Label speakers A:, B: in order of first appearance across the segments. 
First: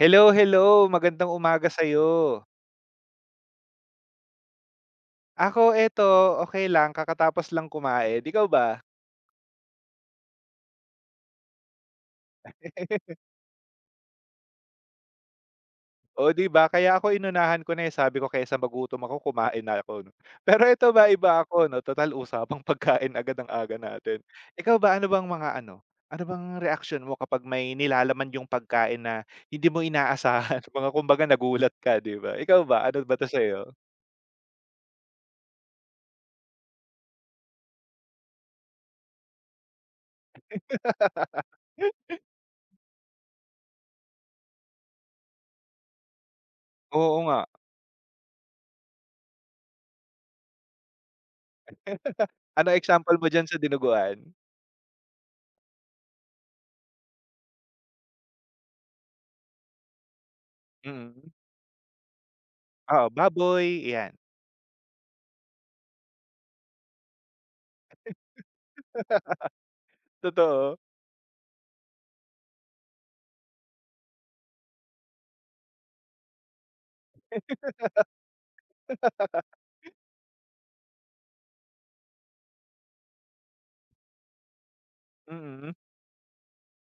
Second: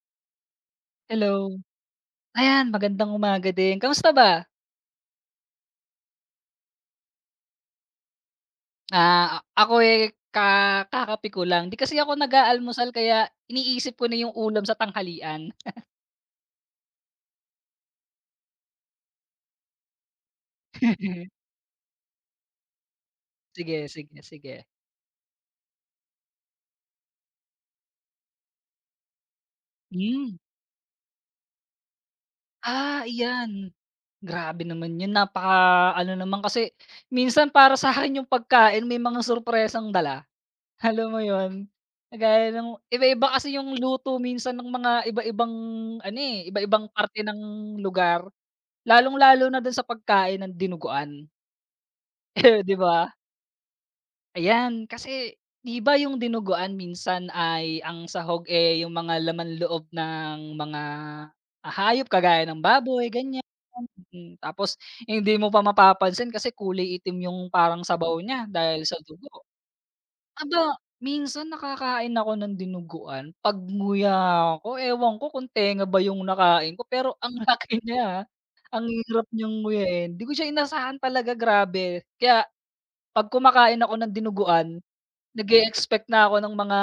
A: Hello, hello. Magandang
B: Hello.
A: umaga sa'yo.
B: Ayan, magandang umaga din. Kamusta ba?
A: Ako eto, okay lang kakatapos lang kumain, ikaw ba?
B: Ako, eh, kakape ko lang. 'Di kasi ako nag-aalmusal kaya iniisip ko na yung ulam sa tanghalian.
A: O 'di ba kaya ako inunahan ko na, eh, sabi ko kaysa magutom ako kumain na ako 'no. Pero ito ba iba ako 'no, total usapang pagkain agad ang aga
B: Sige,
A: natin.
B: sige, sige.
A: Ikaw ba, ano bang mga ano, ano bang reaksyon mo kapag may nilalaman yung pagkain na hindi mo
B: Hmm.
A: inaasahan, mga kumbaga nagulat ka 'di ba? Ikaw ba, ano
B: Ah,
A: ba 'to sa'yo?
B: iyan. Grabe naman 'yun, napaka-ano naman kasi minsan para sa akin yung pagkain may mga surpresang dala, alam mo 'yun? Kagaya nung iba-iba kasi yung luto minsan ng mga iba-ibang ano, eh, iba-ibang
A: Oo
B: parte
A: nga.
B: ng lugar. Lalong-lalo na dun sa pagkain ng dinuguan,
A: Ano
B: 'di ba?
A: example mo diyan sa dinuguan?
B: Ayan, kasi 'di ba yung dinuguan minsan ay ang sahog, eh, yung mga laman-loob ng mga,
A: Mm.
B: ah, hayop kagaya ng
A: Oo,
B: baboy ganyan,
A: baboy, 'yan.
B: mm. Tapos hindi mo pa mapapansin kasi kulay itim yung parang sabaw niya dahil sa dugo.
A: Totoo.
B: Aba, minsan nakakain ako ng dinuguan, 'pag nguya ako, ewan ko kung tenga ba yung nakain ko pero ang laki niya, ah. Ang hirap niyang nguyain, 'di ko siya inasahan talaga grabe. Kaya 'pag kumakain ako ng dinuguan, nag
A: Mm.
B: expect na ako ng mga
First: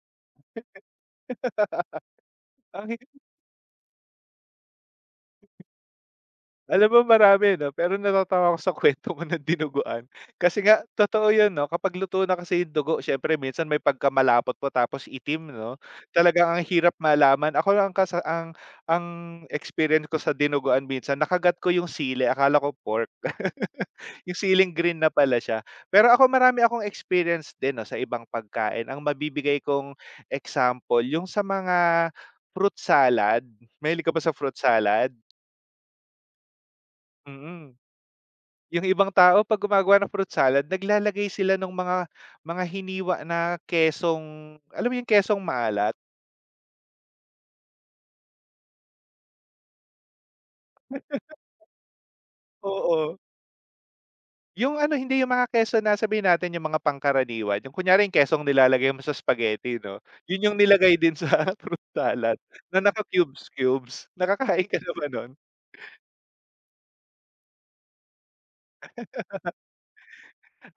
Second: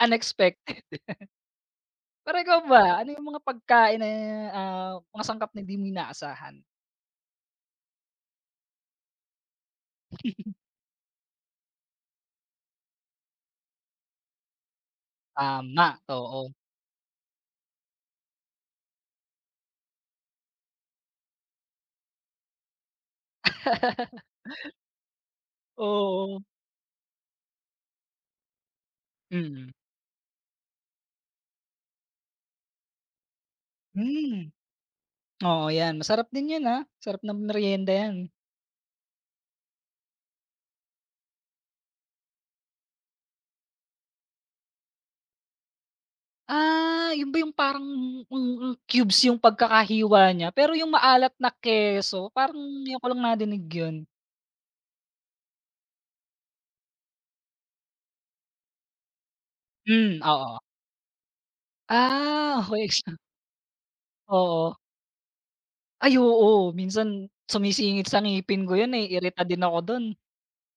B: unexpected. Pero ikaw ba,
A: Ang
B: ano yung mga pagkain na, ah, mga sangkap na hindi mo inaasahan?
A: Alam mo marami 'no, pero natatawa ako sa kuwento mo ng dinuguan. Kasi nga totoo 'yun 'no, kapag luto na kasi yung dugo siyempre minsan may pagkamalapot pa tapos itim 'no,
B: Tama, oo.
A: talagang ang hirap malaman. Ako lang kasa ang ang experience ko sa dinuguan minsan nakagat ko yung sili akala ko pork. Yung siling green na pala siya. Pero ako
B: Oo,
A: marami akong experience din 'no, sa ibang pagkain. Ang mabibigay
B: mm.
A: kong example yung sa mga fruit salad. Mahilig ka ba sa
B: Hmm,
A: fruit salad?
B: oo yan, masarap din yan, ah, sarap ng
A: Mm.
B: meryenda yan.
A: Yung ibang tao 'pag gumagawa ng fruit salad naglalagay sila ng mga hiniwa na kesong alam mo yung kesong maalat?
B: Ah, yun ba yung parang mm, mm, cubes yung pagkakahiwa niya, pero yung maalat na keso parang ngayon ko
A: Oo.
B: lang nadinig yun.
A: Yung ano hindi yung mga keso na sabihin natin yung mga pangkaraniwan, yung kunyari yung kesong nilalagay mo sa spaghetti 'no,
B: Hmm,
A: yun yung
B: oo.
A: nilagay din sa fruit salad
B: Ah,
A: na
B: okey.
A: naka-cubes-cubes. Nakakain
B: Oo.
A: ka na ba nun?
B: Ay, oo, minsan sumisingit sa ngipin ko yun, eh, irita din ako dun.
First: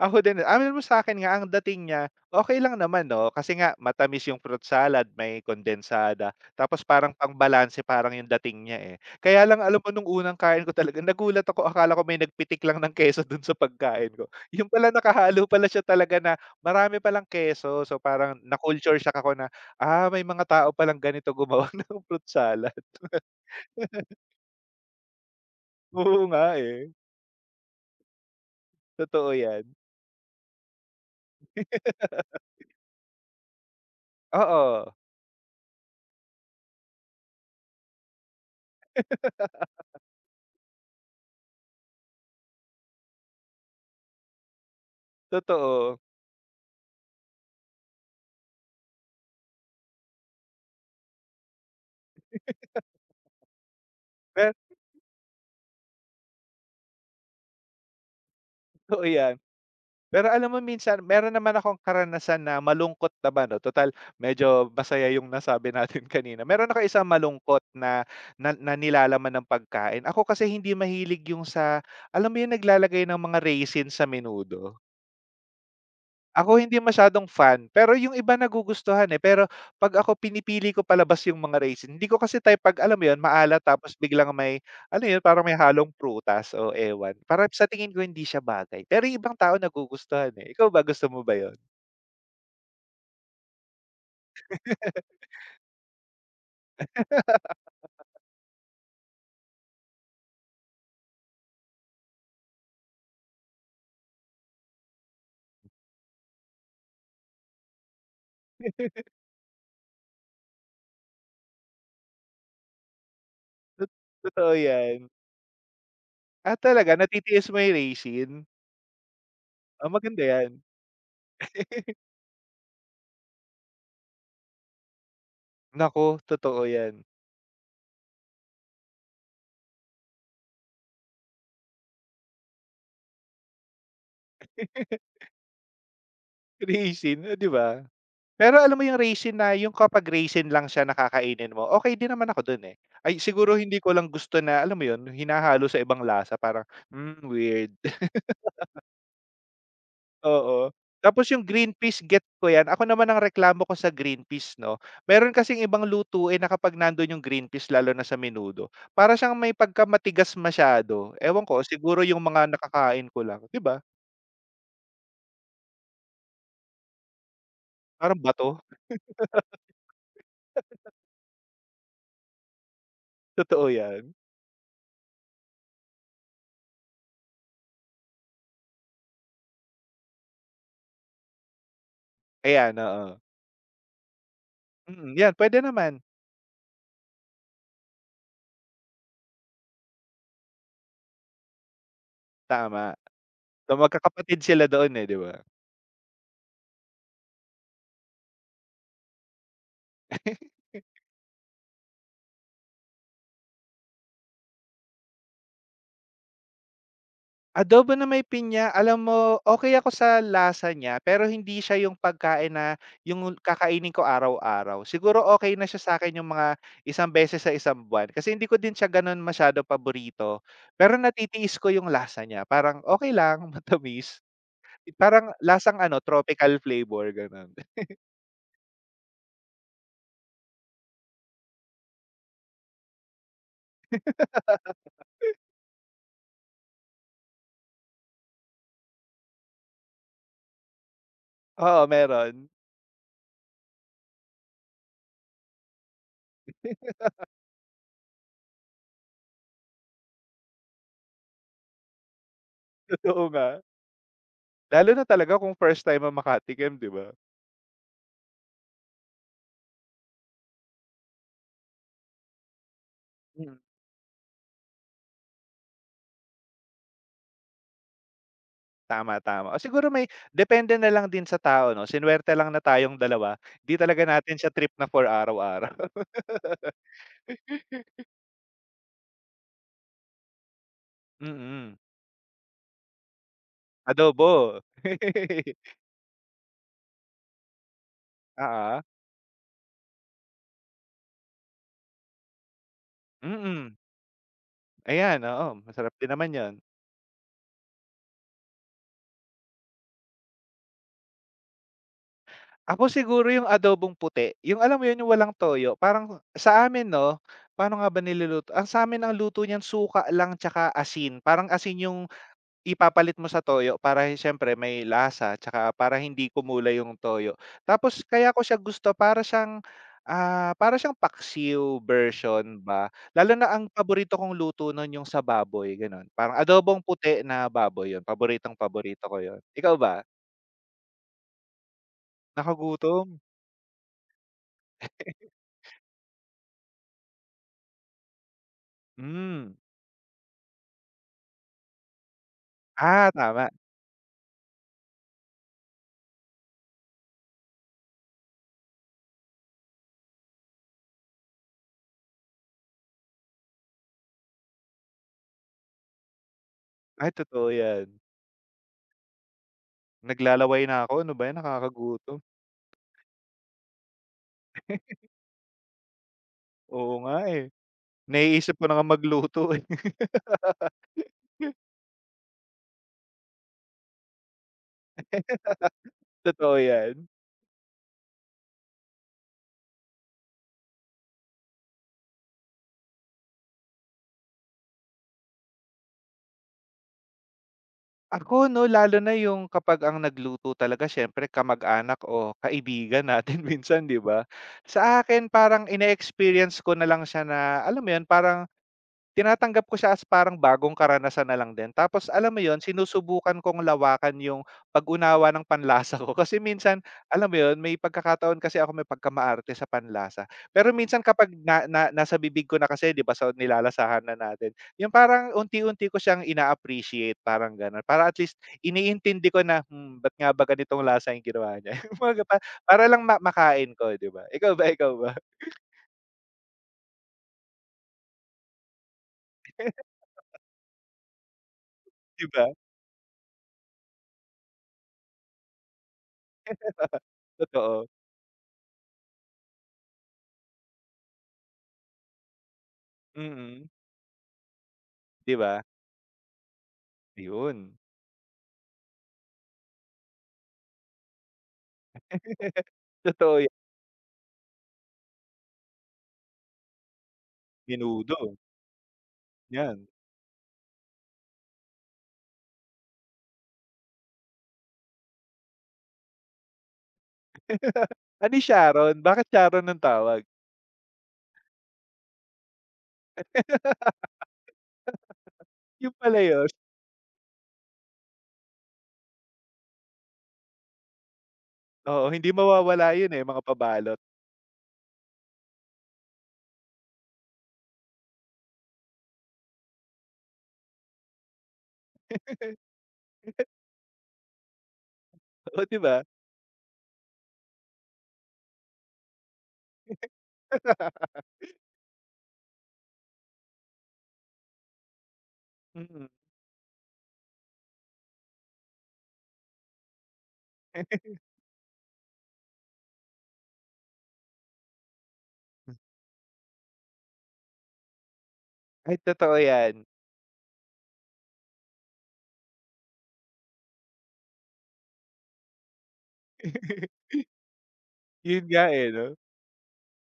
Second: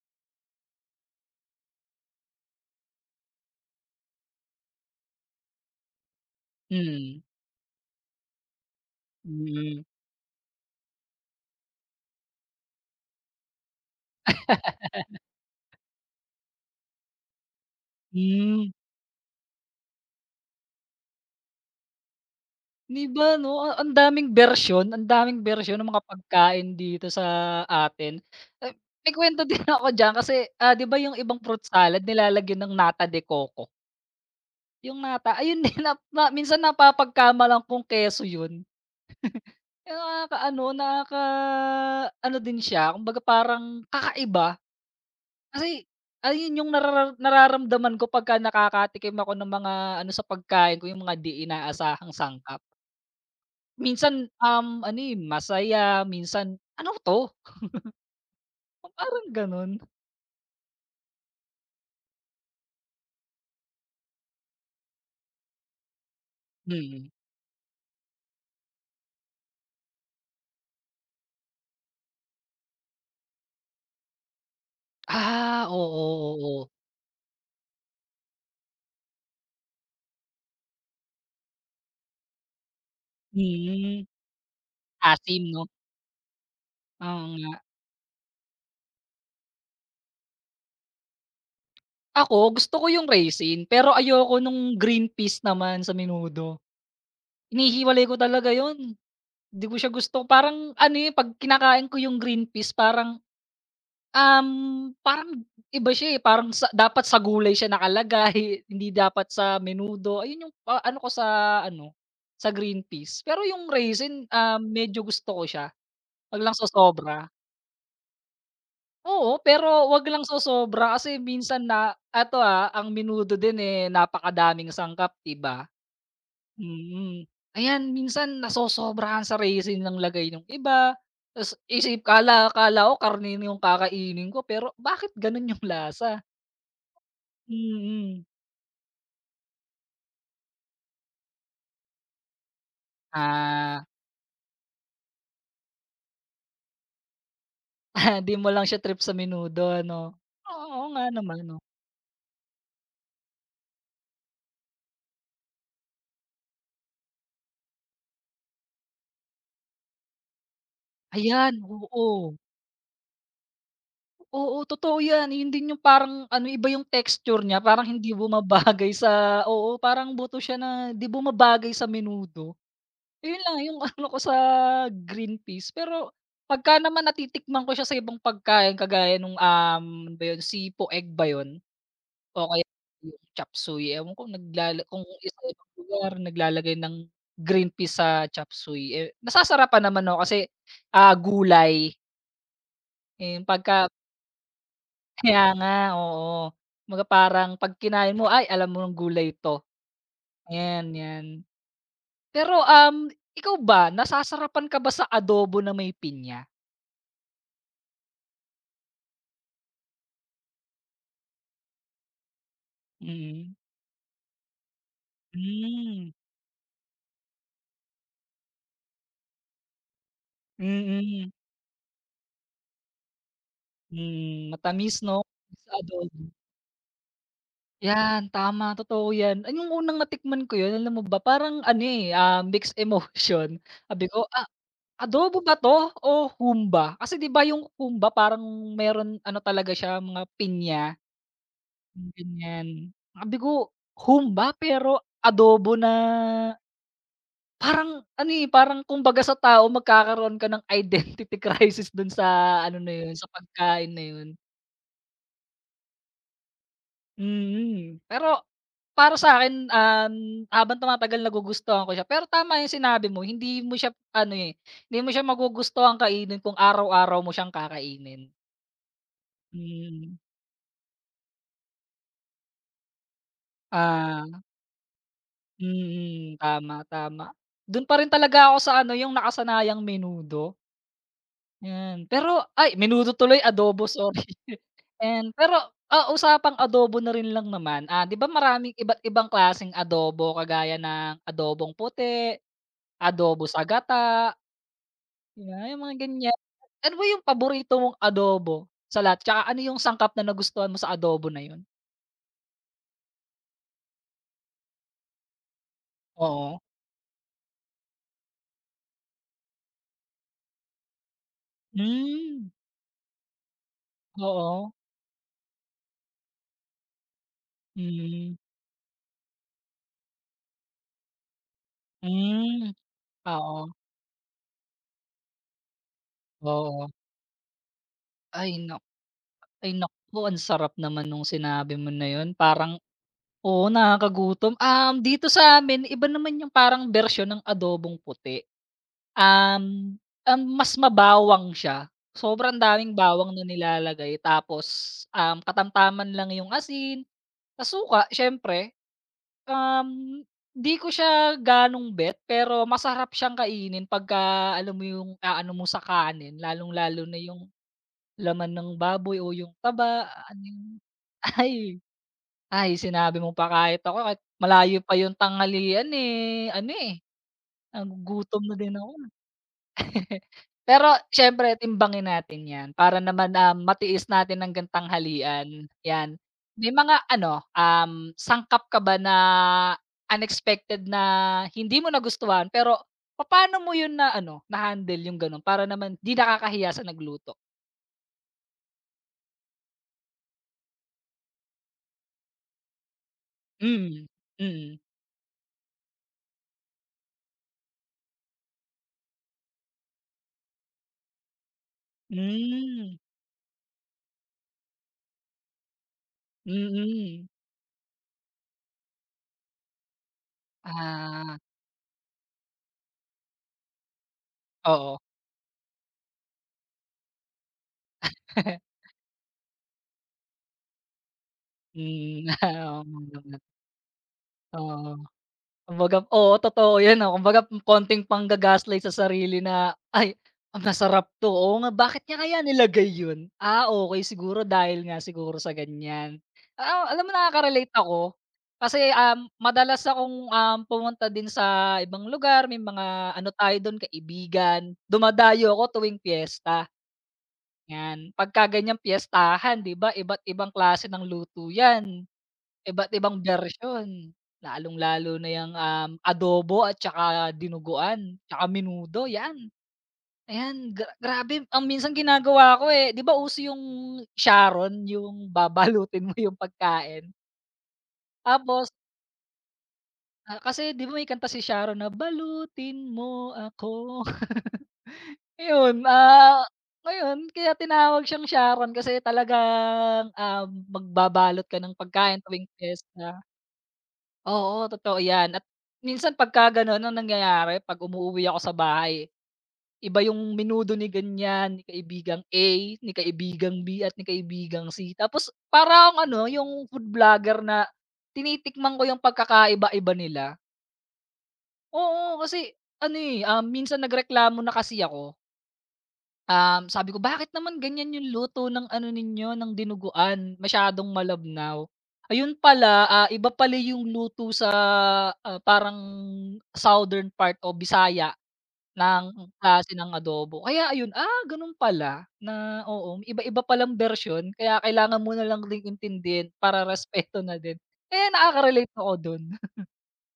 A: Ako din, Amin mo sa akin nga ang dating niya, okay lang naman 'no, kasi nga matamis yung fruit salad, may kondensada, tapos parang
B: Mm,
A: pangbalanse parang yung dating niya, eh. Kaya lang alam
B: mm,
A: mo nung unang kain ko talaga nagulat ako, akala ko may nagpitik lang ng keso dun sa pagkain ko. Yung pala nakahalo pala siya talaga na marami palang keso. So, parang
B: hmm.
A: na-culture shock ako na, "Ah, may mga tao palang ganito gumawa ng fruit salad."
B: 'Di ba 'no, a ang daming bersyon ng mga
A: Oo nga,
B: pagkain
A: eh,
B: dito sa atin. Eh, may
A: totoo
B: kwento din
A: yan.
B: ako diyan kasi, ah, 'di ba yung ibang fruit salad nilalagyan ng nata de coco?
A: Oo,
B: Yung nata ayun din nap na minsan napapagkamalan kong keso yun. Kaya nakakaano, nakaka-ano din siya kumbaga parang kakaiba kasi
A: totoo.
B: ayun yung nararamdaman ko pagka nakakatikim ako ng mga ano sa pagkain ko yung mga di inaasahang sangkap. Minsan,
A: Pero
B: ano, eh, masaya, minsan, "Ano 'to?"
A: totoo
B: Parang
A: yan.
B: ganun.
A: Pero alam mo minsan meron naman akong karanasan na malungkot naman 'no, total medyo masaya yung nasabi natin kanina. Meron ako isang
B: Mm.
A: malungkot na na na nilalaman ng pagkain. Ako kasi hindi mahilig yung sa alam mo yung naglalagay ng mga raisin sa menudo?
B: Ah, oo,
A: Ako
B: oo. Oo.
A: hindi masyadong fan, pero yung iba nagugustuhan, eh. Pero 'pag ako pinipili ko palabas yung mga raisin, hindi ko kasi type 'pag alam mo yun, maalat tapos
B: Mm,
A: biglang may ano yun,
B: asim
A: parang may
B: 'no?
A: halong prutas o ewan.
B: Oo
A: Parang
B: nga.
A: sa tingin ko hindi siya bagay, pero yung ibang tao nagugustuhan, eh. Ikaw ba, gusto mo ba yun?
B: Ako, gusto ko yung raisin, pero ayoko nung green peas naman sa menudo. Hinihiwalay ko talaga yun, di ko siya gusto. Parang ano, eh, 'pag kinakain ko yung green peas parang, um, parang iba siya, eh, parang sa dapat sa gulay siya nakalagay, hindi dapat sa menudo. Ayun yung, ah, ano ko sa ano, sa green peas. Pero yung raisin,
A: Totoo
B: ah, medyo
A: yan.
B: gusto ko siya, 'wag
A: Ah,
B: lang
A: talaga
B: sosobra.
A: natitiis mo yung raisin?
B: Oo, pero
A: Ah,
B: 'wag
A: maganda
B: lang
A: yan.
B: sosobra kasi minsan na ato ah, ang menudo din, eh, napakadaming sangkap, 'di ba?
A: Naku, totoo yan.
B: Mm. Ayan, minsan nasosobrahan sa resin ng lagay nung iba, ta's isip akala akala ko karne na yung kakainin ko pero bakit gano'n yung lasa?
A: Raisin, oh, 'di ba?
B: Mm.
A: Pero alam mo yung raisin na yung kapag raisin lang siya na kakainin mo, okey din naman ako dun, eh. Ay siguro hindi
B: Ah,
A: ko lang gusto na alam mo yun, hinahalo sa ibang lasa parang, "Hmm, weird."
B: di mo lang siya trip sa menudo ano? Oo,
A: Oo.
B: oo nga
A: Tapos
B: naman
A: yung
B: 'no.
A: green peas gets ko yan. Ako naman ang reklamo ko sa green peas 'no, meron kasing ibang lutuin na kapag nandun yung green peas lalo na sa menudo, para siyang may pagkamatigas masyado. Ewan
B: Ayan,
A: ko, siguro yung
B: oo.
A: mga nakakain ko lang, 'di ba?
B: Oo, totoo 'yan. Yun din yung parang ano, iba yung texture niya parang hindi
A: Parang bato.
B: bumabagay sa oo, parang buto siya na di bumabagay sa menudo. Yun lang
A: Totoo
B: yung ano
A: yan.
B: ko sa green peas, pero pagka naman natitikman ko siya sa ibang pagkain kagaya nung, ano ba yun, sipo egg ba yun o kaya
A: Ayan,
B: yung
A: oo.
B: chop suey, ewan ko naglala kung
A: Mm, yan
B: sa
A: pwede
B: ibang
A: naman,
B: lugar naglalagay ng green peas sa chop suey, eh, nasasarapan naman ako kasi, ah, gulay,
A: tama.
B: eh,
A: So,
B: pagka
A: magkakapatid sila doon, eh, 'di ba?
B: kaya nga, oo. Kumbaga parang 'pag kinain mo, ay alam mo ng gulay 'to, yan, yan. Pero, ikaw ba nasasarapan ka ba sa adobo na may pinya?
A: Adobo na may pinya, alam mo okay ako sa lasa niya, pero hindi siya yung pagkain na yung
B: Mm.
A: kakainin ko araw-araw. Siguro okay na siya sa
B: Hmm.
A: akin yung mga isang beses sa isang buwan, kasi hindi ko din siya gano'n masyado paborito. Pero
B: Mm.
A: natitiis ko yung lasa niya, parang okay lang, matamis.
B: Hmm, matamis 'no,
A: Parang
B: sa
A: lasang ano,
B: adobo.
A: tropical flavor, gano'n.
B: 'Yan tama, totoo 'yan. Ay, nung unang natikman ko 'yun alam mo ba parang ano, eh, ah, mixed emotion. Sabi ko, "Ah, adobo ba 'to o humba?" Kasi 'di ba yung humba parang meron ano talaga siya mga pinya,
A: Oo,
B: yung
A: meron,
B: ganyan. Sabi ko, "Humba pero adobo na parang ano, eh, parang kumbaga sa tao magkakaroon ka ng identity crisis dun sa ano na yun,
A: totoo
B: sa
A: nga.
B: pagkain na yun.
A: Lalo na talaga kung first time ang Makati Camp, 'di ba?
B: Mm. Pero para sa'kin, habang tumatagal nagugustuhan ko siya. Pero tama yung sinabi mo, hindi mo siya ano, eh, hindi mo siya magugustuhang kainin kung araw-araw mo siyang kakainin.
A: Tama, tama. O siguro may
B: Mm.
A: depende na lang din sa tao 'no, sinuwerte lang na tayong dalawa, 'di talaga
B: Ah,
A: natin siya trip na for araw-araw.
B: mm, tama, tama. Dun pa rin talaga ako sa ano, yung nakasanayang menudo.
A: Mm, mm.
B: 'Yan, pero ay menudo tuloy, adobo, sorry.
A: Adobo.
B: And pero, ah, usapang adobo na rin lang naman, ah, 'di ba maraming
A: Oo,
B: iba't ibang klaseng adobo kagaya ng adobong puti, adobo sa
A: mm,
B: gata,
A: ayan,
B: 'di
A: oo,
B: ba yung
A: masarap
B: mga
A: din naman
B: ganyan.
A: yon.
B: Ano ba yung paborito mong adobo sa lahat, tsaka ano yung sangkap na nagustuhan mo sa adobo na yun?
A: Ako siguro yung adobong puti, yung alam mo 'yun, yung walang toyo, parang
B: Oo.
A: sa amin 'no, paano nga ba niluluto, ang sa amin ang luto niyan suka lang 'tsaka asin, parang asin yung
B: Hmm,
A: ipapalit mo sa toyo para siyempre
B: oo,
A: may lasa tsaka para hindi kumulay yung toyo. Tapos kaya
B: mm,
A: ko siya gusto para siyang, ah, para siyang paksiw version
B: hmm,
A: ba. Lalo na ang
B: oo,
A: paborito kong luto nun yung sa baboy gano'n, parang adobong
B: oo.
A: puti na baboy yun,
B: Ay nak
A: paboritong-paborito ko yun.
B: ay
A: Ikaw ba?
B: naku, ang sarap naman nung sinabi mo na yun parang
A: Nakagutom?
B: Oo, nakakagutom. Dito sa amin iba naman yung parang version ng adobong puti.
A: Hmm.
B: Um, um, mas mabawang siya, sobrang daming
A: Ah,
B: bawang na
A: tama.
B: nilalagay tapos, katamtaman lang yung asin, tas suka siyempre. Um, 'Di ko siya gano'ng bet pero masarap siyang kainin pagka alam mo yung aano mo sa kanin lalong-lalo
A: Ay
B: na
A: totoo
B: yung
A: yan.
B: laman ng baboy o yung taba, ano yun.
A: Naglalaway na ako, ano ba yan
B: Ay.
A: nakakagutom.
B: Ay, sinabi mo pa kahit ako kahit malayo pa yung tanghalian, eh, ano,
A: Oo
B: eh,
A: nga, eh.
B: nagugutom na
A: Naiisip ko na
B: din
A: nga
B: ako, eh.
A: magluto, eh.
B: Pero siyempre timbangin natin 'yan para naman, ah, matiis natin hanggang tanghalian, 'yan.
A: Totoo
B: May mga
A: yan.
B: ano, sangkap ka ba na unexpected na hindi mo nagustuhan pero paano mo yun na ano, na-handle yung gano'n para naman 'di nakakahiya sa nagluto?
A: Ako 'no, lalo na yung kapag ang nagluto talaga siyempre kamag-anak o kaibigan natin minsan, 'di
B: Mm,
A: ba?
B: mm.
A: Sa akin parang ine-experience ko na lang siya na, alam mo yun, parang tinatanggap ko siya as parang bagong karanasan na lang din tapos alam mo yon
B: Hmm,
A: sinusubukan kong lawakan yung pag-unawa ng panlasa ko kasi minsan
B: mm.
A: alam mo yon may pagkakataon kasi ako may pagkamaarte sa panlasa. Pero minsan kapag
B: Ah,
A: na na nasa bibig ko na kasi 'di ba sa nilalasahan na natin, yung
B: oo.
A: parang unti-unti ko siyang ina-appreciate parang gano'n para at least iniintindi ko na, "Hmm, ba't nga ba ganitong lasa yung ginawa niya?" Yung mga
B: Hmm,
A: pa
B: oo
A: para
B: nga
A: lang ma
B: naman,
A: makain ko 'di ba? Ikaw ba, ikaw
B: oo.
A: ba?
B: Kumbaga oo, totoo 'yan, ah, kumbaga konting pangga-gaslight sa sarili na, "Ay, ang masarap 'to, oo nga, bakit niya
A: 'Di
B: kaya
A: ba?
B: nilagay 'yun? Ah, okey siguro dahil nga siguro sa ganiyan." Ah, alam mo nakaka-relate
A: Totoo.
B: ako kasi, madalas akong, pumunta din sa ibang lugar, may mga ano tayo
A: Mm,
B: do'n, kaibigan.
A: 'di
B: Dumadayo
A: ba?
B: ako tuwing piyesta,
A: Ayun.
B: 'yan. Pagka ganiyang piyestahan, 'di ba, iba't ibang klase ng luto 'yan. Iba't ibang
A: Totoo yan,
B: bersyon, lalong-lalo na yang, adobo at tsaka
A: menudo,
B: dinuguan, tsaka menudo yan,
A: yan.
B: ayan grabe ang minsan ginagawa ko, eh, 'di ba uso yung Sharon yung babalutin mo yung pagkain?
A: Ah, 'di
B: Tapos,
A: Sharon, bakit Sharon ang tawag?
B: ah, kasi 'di ba may kanta si Sharon na "Balutin mo ako." Ayun,
A: Yun pala
B: ah,
A: yun,
B: ngayon kaya tinawag siyang Sharon kasi talagang, magbabalot ka ng
A: oo,
B: pagkain
A: hindi
B: tuwing
A: mawawala yun,
B: piyesta.
A: eh, mga pabalot,
B: Oo, totoo 'yan at minsan pagka gano'n ang nangyayari 'pag umuwi ako sa bahay, iba yung menudo ni ganyan, ni kaibigang A, ni kaibigang B, at ni kaibigang C. Tapos
A: oo, 'di
B: parang
A: ba?
B: ano, yung food vlogger na tinitikman ko yung pagkakaiba-iba nila. Oo, kasi ano, eh, ah, minsan nagreklamo na kasi ako. Sabi ko, "Bakit naman ganyan yung luto ng ano ninyo, ng dinuguan, masyadong malabnaw?" Ayun pala, ah, iba pala yung luto sa, ah,
A: Mm,
B: parang southern part o Bisaya
A: ay
B: ng
A: totoo yan.
B: klase ng adobo. Kaya ayun, ah, gano'n pala na oo, iba-iba palang version kaya kailangan mo na lang ding intindihin para respeto na din. Kaya
A: Yun nga,
B: nakaka-relate
A: eh,
B: ako
A: 'no?
B: do'n.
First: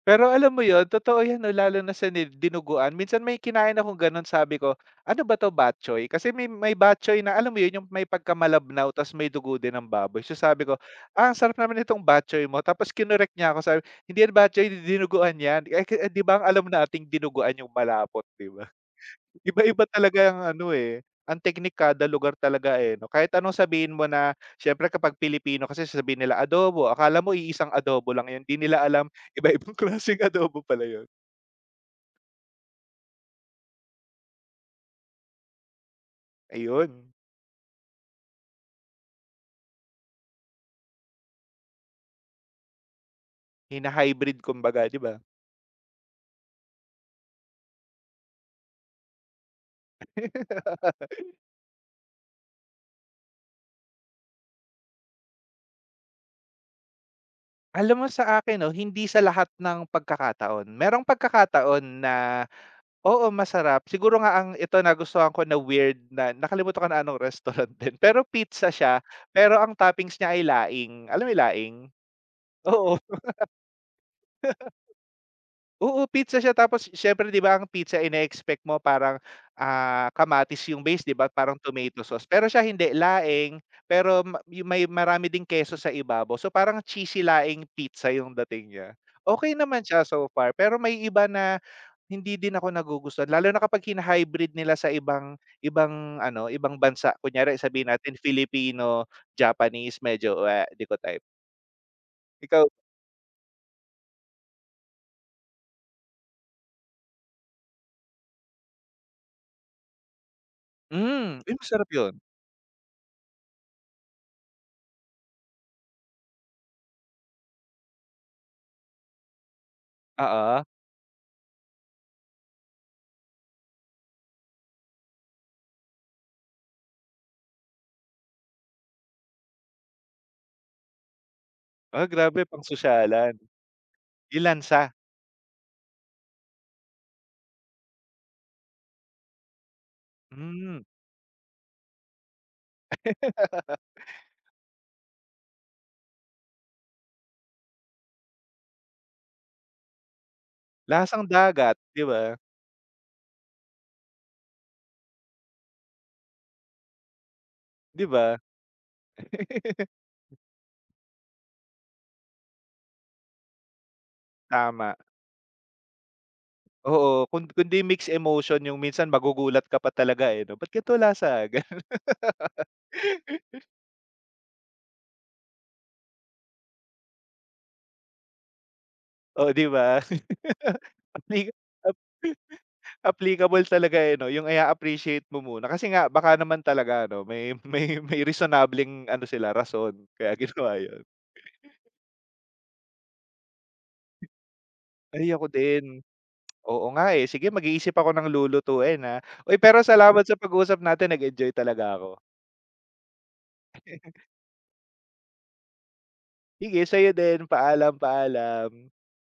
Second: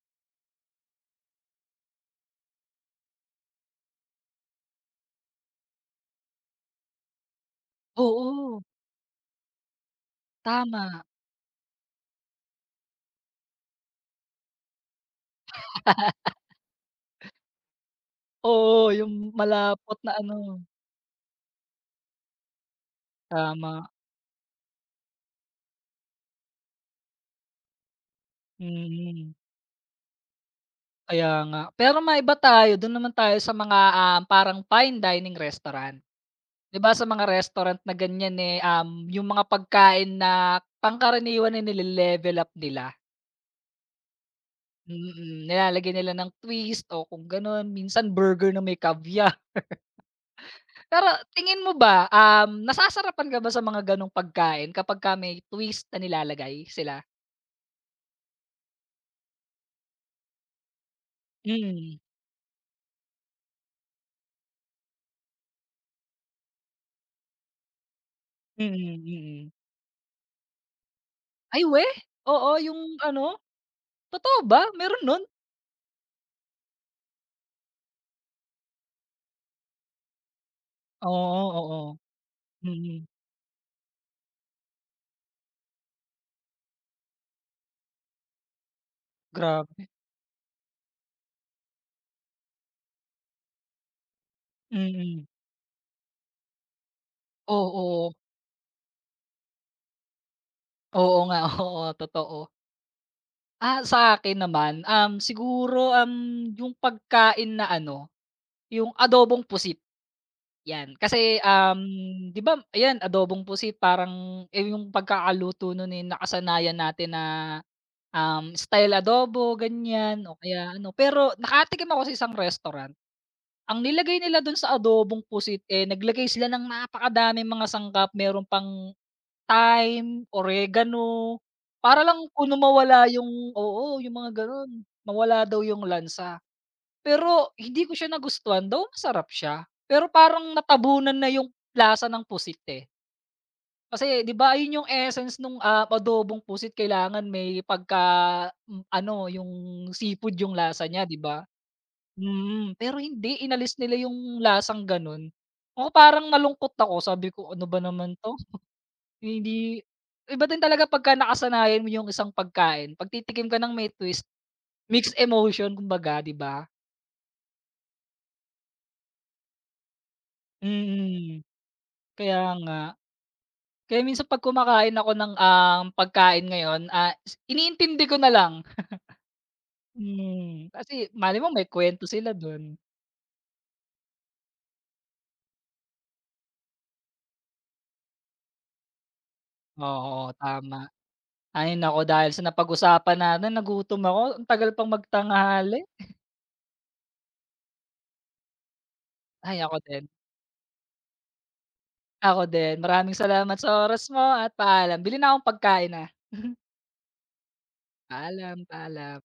A: Pero alam mo yun, totoo yan 'no, lalo na sa ni dinuguan. Minsan may kinain akong gano'n sabi ko, "Ano ba 'to, batchoy?" Kasi may batchoy na alam mo yun, yung may
B: Oo,
A: pagkamalabnaw ta's may dugo din ng baboy. So sabi ko,
B: tama.
A: "Ah, ang sarap naman nitong batchoy mo." Tapos kinorek niya ako sabi, "Hindi yan batchoy, dinuguan yan." Eh, ke eh, 'di ba ang alam nating dinuguan yung malapot, 'di ba?
B: Oo, yung
A: Iba-iba
B: malapot na
A: talaga ang
B: ano,
A: ano, eh, ang teknik kada lugar talaga, eh, 'no. Kahit anong
B: tama,
A: sabihin mo na siyempre kapag Pilipino kasi sasabihin nila, "Adobo." Akala mo iisang adobo lang 'yun, 'di nila alam
B: mm.
A: iba-ibang klaseng adobo pala 'yun.
B: Kaya nga. Pero maiba tayo, do'n naman tayo sa mga, parang fine dining restaurant. 'Di ba sa
A: Ayun,
B: mga restaurant na ganyan, eh, yung mga pagkain na pangkaraniwan ay nile-level up nila.
A: hina-hybrid kumbaga, 'di ba?
B: Mm, nilalagyan nila ng twist o kung gano'n, minsan burger na may caviar. Pero tingin mo ba, nasasarapan ka ba sa mga gano'ng pagkain kapagka may twist na nilalagay sila?
A: Alam mo sa akin 'no, hindi sa lahat ng pagkakataon. Merong pagkakataon
B: Mm,
A: na, oo, masarap. Siguro nga ang ito nagustuhan ko na weird na nakalimutan ko na anong restaurant din, pero pizza
B: mm,
A: siya,
B: mm.
A: pero ang toppings niya ay laing. Alam mo yung
B: Ay,
A: laing?
B: weh? Oo, yung
A: Oo,
B: ano, totoo ba meron nun?
A: oo pizza siya tapos siyempre 'di ba ang pizza ine-expect mo parang, ah, kamatis yung base 'di ba
B: Oo,
A: parang
B: oo.
A: tomato sauce, pero siya hindi
B: Mm.
A: laing, pero ma yung may marami ding keso sa ibabaw so parang cheesy laing pizza yung dating niya. Okey naman
B: Grabe,
A: siya so far pero may iba na hindi din ako nagugustuhan lalo na kapag hina-hybrid nila sa
B: mm.
A: ibang ibang ano, ibang bansa kunyari sabihin
B: Oo,
A: natin Filipino, Japanese medyo, eh, 'di ko
B: oo
A: type.
B: nga, oo, totoo.
A: Ikaw
B: Ah, sa akin naman, siguro, yung pagkain na ano, yung adobong pusit, 'yan.
A: hmm,
B: Kasi,
A: uy masarap yun,
B: 'di ba, ayan adobong pusit parang, eh, yung pagkakaluto nun, eh, nakasanayan natin na, style adobo ganyan o
A: oo.
B: kaya ano. Pero nakatikim ako sa isang restaurant, ang nilagay nila dun sa adobong pusit, eh, naglagay sila ng napakadaming mga sangkap, meron pang thyme, oregano, para
A: Ah,
B: lang
A: grabe
B: kung na mawala yung
A: pangsosyalan.
B: oo, yung mga
A: Yung
B: gano'n,
A: lansa,
B: mawala daw yung lansa. Pero hindi ko siya nagustuhan, though masarap siya, pero parang
A: hmm.
B: natabunan na yung lasa ng pusit, eh. Kasi 'di ba ayun yung essence nung, ah, adobong pusit kailangan may pagka m ano, yung seafood yung lasa niya, 'di
A: Lasang
B: ba?
A: dagat, 'di ba?
B: Mm, pero hindi inalis nila yung lasang gano'n. Ako parang nalungkot ako, sabi ko, "Ano ba
A: 'Di
B: naman 'to?"
A: ba?
B: Hindi iba din talaga pagka nakasanayan mo yung isang pagkain, 'pag titikim ka ng may twist,
A: Tama,
B: mixed emotion kumbaga, 'di ba?
A: oo, kun kundi mixed emotion yung minsan magugulat ka pa talaga, eh, 'no, "Ba't gan'to
B: Mm,
A: lasa?" Gano'n.
B: kaya nga. Kaya minsan 'pag kumakain ako ng, pagkain ngayon, ah, iniintindi ko na lang.
A: Oh, 'di ba?
B: Hmm, kasi malay
A: Apli
B: mo may
A: ap
B: kuwento sila dun.
A: applicable talaga, eh, 'no, yung i appreciate mo muna kasi nga baka naman talaga ano, may reasonableng ano sila rason kaya
B: Oo,
A: ginawa
B: tama.
A: yun.
B: Ay nako dahil sa napag-usapan natin nagutom ako, ang tagal pang
A: Ay, ako
B: magtanghali.
A: din. Oo nga, eh. Sige mag-iisip ako ng lulutuin, ah. Uy,
B: Ay ako
A: pero
B: din,
A: salamat sa pag-usap natin nag-enjoy talaga ako.
B: ako din. Maraming salamat sa oras mo at paalam. Bili na akong pagkain, ah.
A: Sige sa'yo din, paalam,
B: Paalam,
A: paalam.
B: paalam.